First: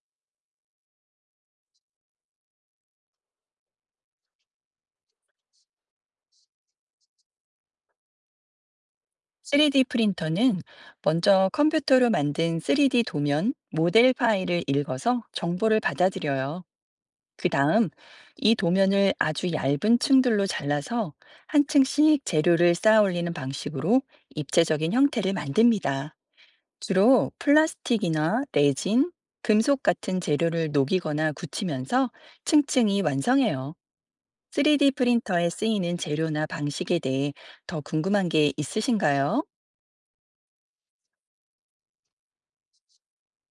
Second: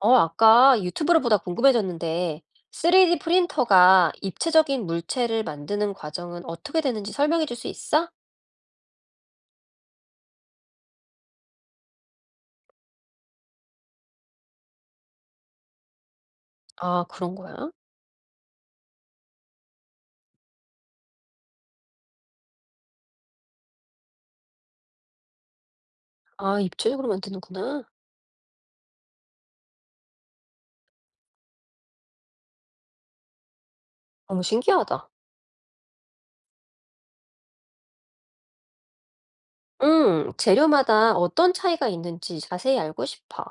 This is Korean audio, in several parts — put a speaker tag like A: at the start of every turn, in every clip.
A: 어, 아까 유튜브를 보다 궁금해졌는데, 3D 프린터가 입체적인 물체를 만드는 과정은 어떻게 되는지 설명해 줄 수 있어?
B: 3D 프린터는 먼저 컴퓨터로 만든 3D 도면, 모델 파일을 읽어서 정보를 받아들여요.
A: 아, 그런
B: 그
A: 거야?
B: 다음 이 도면을 아주 얇은 층들로 잘라서 한 층씩 재료를 쌓아 올리는 방식으로 입체적인 형태를 만듭니다.
A: 아, 입체적으로
B: 주로
A: 만드는구나.
B: 플라스틱이나 레진, 금속 같은 재료를 녹이거나 굳히면서 층층이 완성해요.
A: 너무
B: 3D
A: 신기하다.
B: 프린터에 쓰이는 재료나 방식에 대해 더 궁금한 게 있으신가요?
A: 재료마다 어떤 차이가 있는지 자세히 알고 싶어.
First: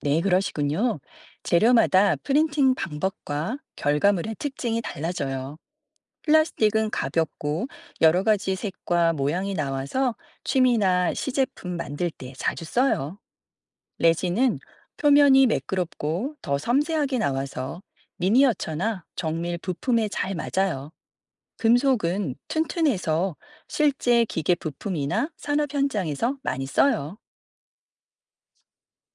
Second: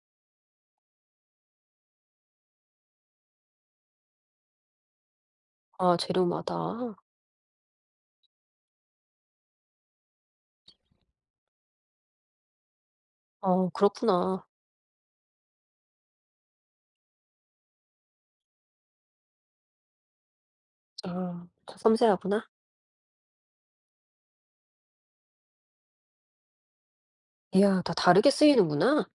B: 네, 그러시군요. 재료마다 프린팅 방법과 결과물의 특징이 달라져요.
A: 아,
B: 플라스틱은
A: 재료마다.
B: 가볍고 여러 가지 색과 모양이 나와서 취미나 시제품 만들 때 자주 써요.
A: 어, 그렇구나.
B: 레진은 표면이 매끄럽고 더 섬세하게 나와서 미니어처나 정밀 부품에 잘 맞아요.
A: 아, 다
B: 금속은
A: 섬세하구나.
B: 튼튼해서 실제 기계 부품이나 산업 현장에서 많이 써요.
A: 이야, 다 다르게 쓰이는구나.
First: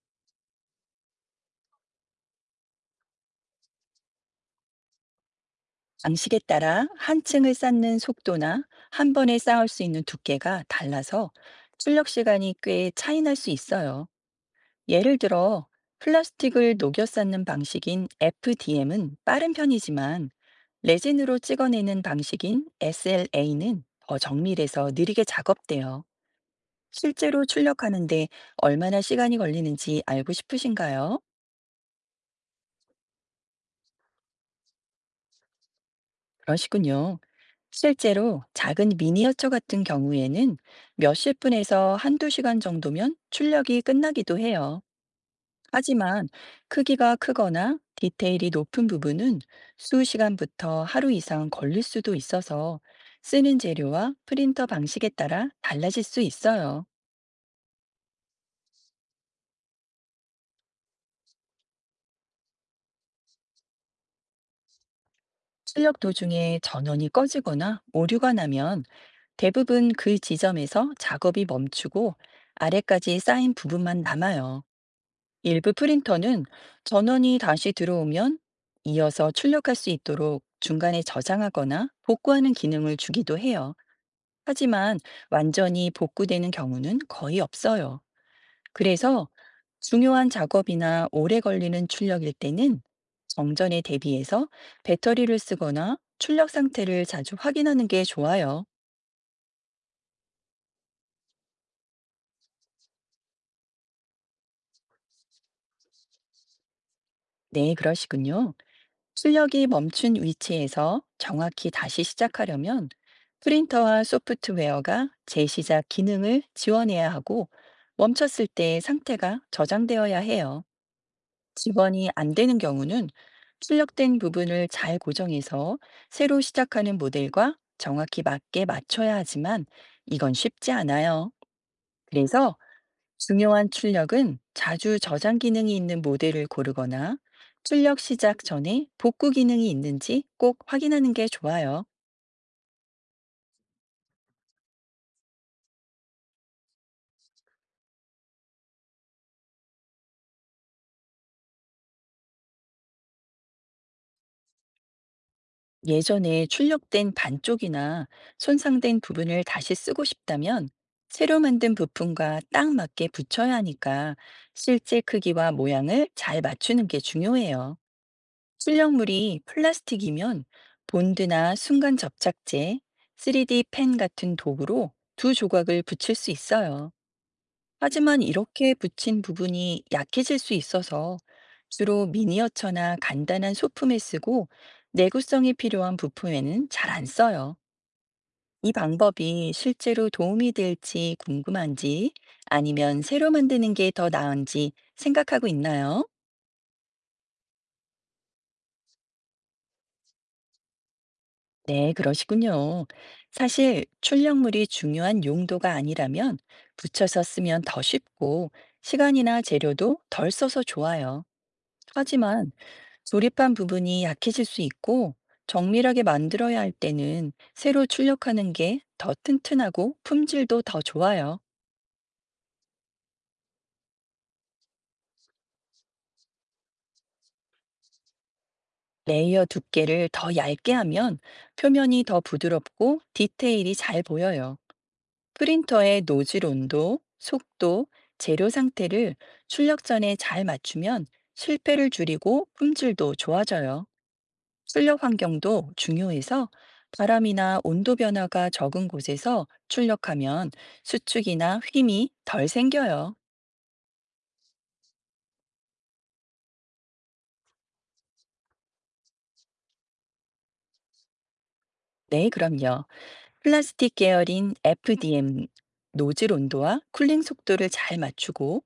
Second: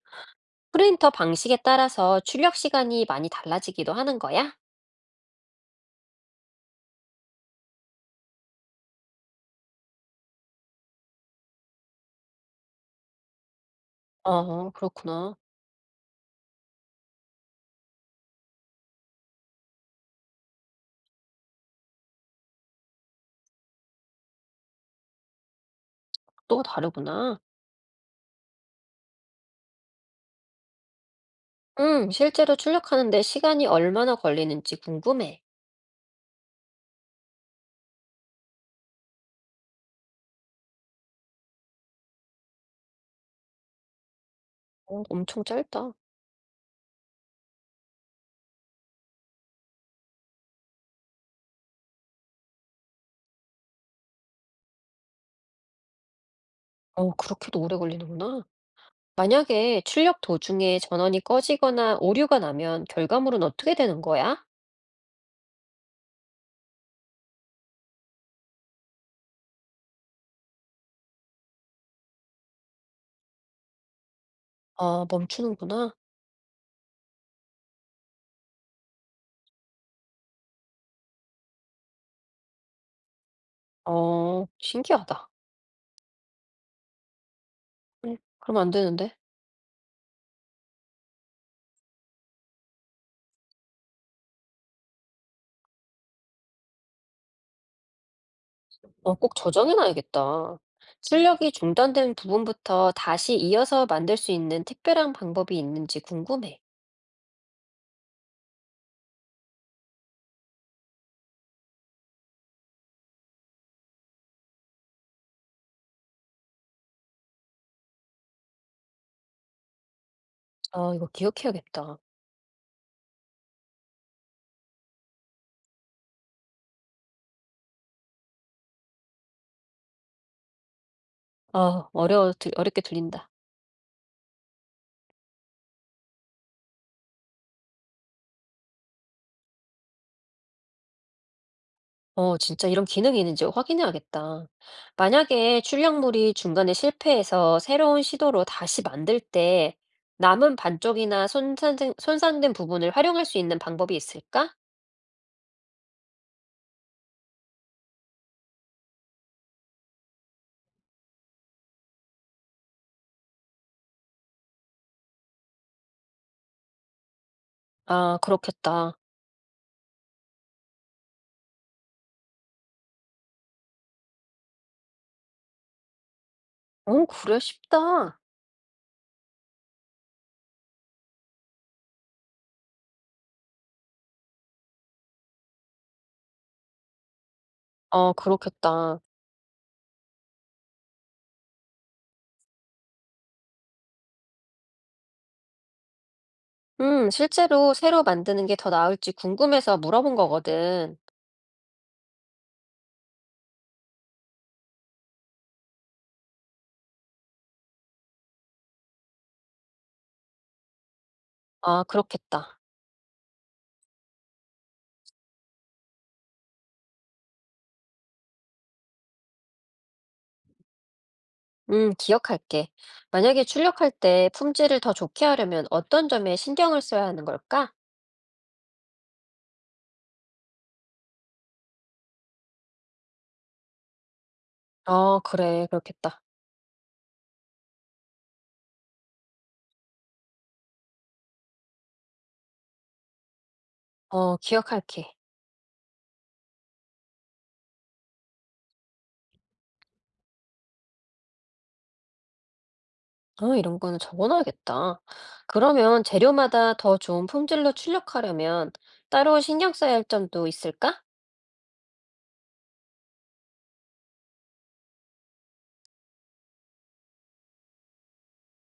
A: 프린터 방식에 따라서 출력 시간이 많이 달라지기도 하는 거야?
B: 방식에 따라 한 층을 쌓는 속도나 한 번에 쌓을 수 있는 두께가 달라서 출력 시간이 꽤 차이 날 수 있어요.
A: 어,
B: 예를
A: 그렇구나.
B: 들어 플라스틱을 녹여 쌓는 방식인 FDM은 빠른 편이지만 레진으로 찍어내는 방식인 SLA는 더 정밀해서 느리게 작업돼요.
A: 또 다르구나.
B: 실제로 출력하는데 얼마나 시간이 걸리는지 알고 싶으신가요?
A: 실제로 출력하는데 시간이 얼마나 걸리는지 궁금해.
B: 그러시군요. 실제로 작은 미니어처 같은 경우에는 몇십 분에서 한두 시간 정도면 출력이 끝나기도 해요.
A: 어, 엄청 짧다.
B: 하지만 크기가 크거나 디테일이 높은 부분은 수시간부터 하루 이상 걸릴 수도 있어서 쓰는 재료와 프린터 방식에 따라 달라질 수 있어요.
A: 어, 그렇게도 오래 걸리는구나. 만약에 출력 도중에 전원이 꺼지거나 오류가 나면 결과물은 어떻게 되는 거야?
B: 출력 도중에 전원이 꺼지거나 오류가 나면 대부분 그 지점에서 작업이 멈추고 아래까지 쌓인 부분만 남아요.
A: 아,
B: 일부
A: 멈추는구나.
B: 프린터는 전원이 다시 들어오면 이어서 출력할 수 있도록 중간에 저장하거나 복구하는 기능을 주기도 해요.
A: 어,
B: 하지만
A: 신기하다.
B: 완전히 복구되는 경우는 거의 없어요.
A: 그럼 안 되는데.
B: 그래서 중요한 작업이나 오래 걸리는 출력일 때는 정전에 대비해서 배터리를 쓰거나 출력 상태를 자주 확인하는 게 좋아요.
A: 어, 꼭 저장해놔야겠다. 출력이 중단된 부분부터 다시 이어서 만들 수 있는 특별한 방법이 있는지 궁금해.
B: 네, 그러시군요. 출력이 멈춘 위치에서 정확히 다시 시작하려면 프린터와 소프트웨어가 재시작 기능을 지원해야 하고 멈췄을 때 상태가 저장되어야 해요.
A: 아, 이거 기억해야겠다.
B: 지원이 안 되는 경우는 출력된 부분을 잘 고정해서 새로 시작하는 모델과 정확히 맞게 맞춰야 하지만 이건 쉽지 않아요.
A: 아, 어려워,
B: 그래서
A: 어렵게 들린다.
B: 중요한 출력은 자주 저장 기능이 있는 모델을 고르거나 출력 시작 전에 복구 기능이 있는지 꼭 확인하는 게 좋아요.
A: 어, 진짜 이런 기능이 있는지 확인해야겠다. 만약에 출력물이 중간에 실패해서 새로운 시도로 다시 만들 때 남은 반쪽이나 손상된 부분을 활용할 수 있는 방법이 있을까?
B: 예전에 출력된 반쪽이나 손상된 부분을 다시 쓰고 싶다면 새로 만든 부품과 딱 맞게 붙여야 하니까 실제 크기와 모양을 잘 맞추는 게 중요해요.
A: 아, 그렇겠다.
B: 출력물이 플라스틱이면 본드나 순간 접착제, 3D 펜 같은 도구로 두 조각을 붙일 수 있어요.
A: 어, 그래, 쉽다.
B: 하지만 이렇게 붙인 부분이 약해질 수 있어서 주로 미니어처나 간단한 소품에 쓰고 내구성이 필요한 부품에는 잘 안 써요.
A: 어,
B: 이
A: 그렇겠다.
B: 방법이 실제로 도움이 될지 궁금한지 아니면 새로 만드는 게 더 나은지 생각하고 있나요?
A: 실제로 새로 만드는 게 더 나을지 궁금해서 물어본 거거든.
B: 네, 그러시군요. 사실 출력물이 중요한 용도가 아니라면 붙여서 쓰면 더 쉽고 시간이나 재료도 덜 써서 좋아요.
A: 아,
B: 하지만
A: 그렇겠다.
B: 조립한 부분이 약해질 수 있고 정밀하게 만들어야 할 때는 새로 출력하는 게 더 튼튼하고 품질도 더 좋아요.
A: 기억할게. 만약에 출력할 때 품질을 더 좋게 하려면 어떤 점에 신경을 써야 하는 걸까?
B: 레이어 두께를 더 얇게 하면 표면이 더 부드럽고 디테일이 잘 보여요.
A: 아 그래.
B: 프린터의
A: 그렇겠다.
B: 노즐 온도, 속도, 재료 상태를 출력 전에 잘 맞추면 실패를 줄이고 품질도 좋아져요.
A: 어
B: 출력
A: 기억할게.
B: 환경도 중요해서 바람이나 온도 변화가 적은 곳에서 출력하면 수축이나 휨이 덜 생겨요.
A: 어 이런 거는 적어 놔야겠다. 그러면 재료마다 더 좋은 품질로 출력하려면 따로 신경 써야 할 점도 있을까?
B: 네, 그럼요. 플라스틱 계열인 FDM, 노즐 온도와 쿨링 속도를 잘 맞추고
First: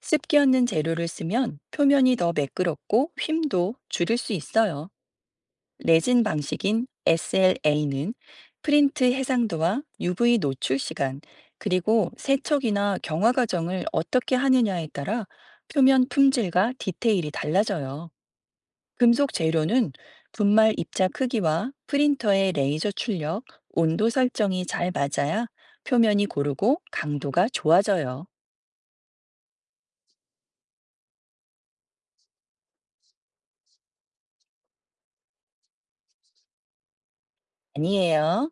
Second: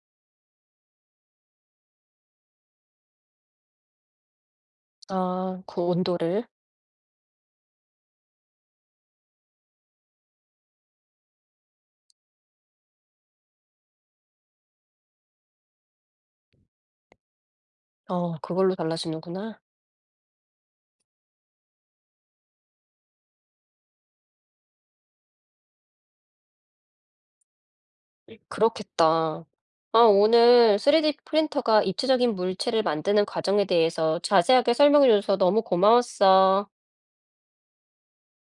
B: 습기 없는 재료를 쓰면 표면이 더 매끄럽고 휨도 줄일 수 있어요.
A: 아 그
B: 레진
A: 온도를.
B: 방식인 SLA는 프린트 해상도와 UV 노출 시간, 그리고 세척이나 경화 과정을 어떻게 하느냐에 따라 표면 품질과 디테일이 달라져요.
A: 어 그걸로
B: 금속
A: 달라지는구나.
B: 재료는 분말 입자 크기와 프린터의 레이저 출력, 온도 설정이 잘 맞아야 표면이 고르고 강도가 좋아져요.
A: 그렇겠다. 아 오늘 3D 프린터가 입체적인 물체를 만드는 과정에 대해서 자세하게 설명해 줘서 너무 고마웠어.
B: 아니에요.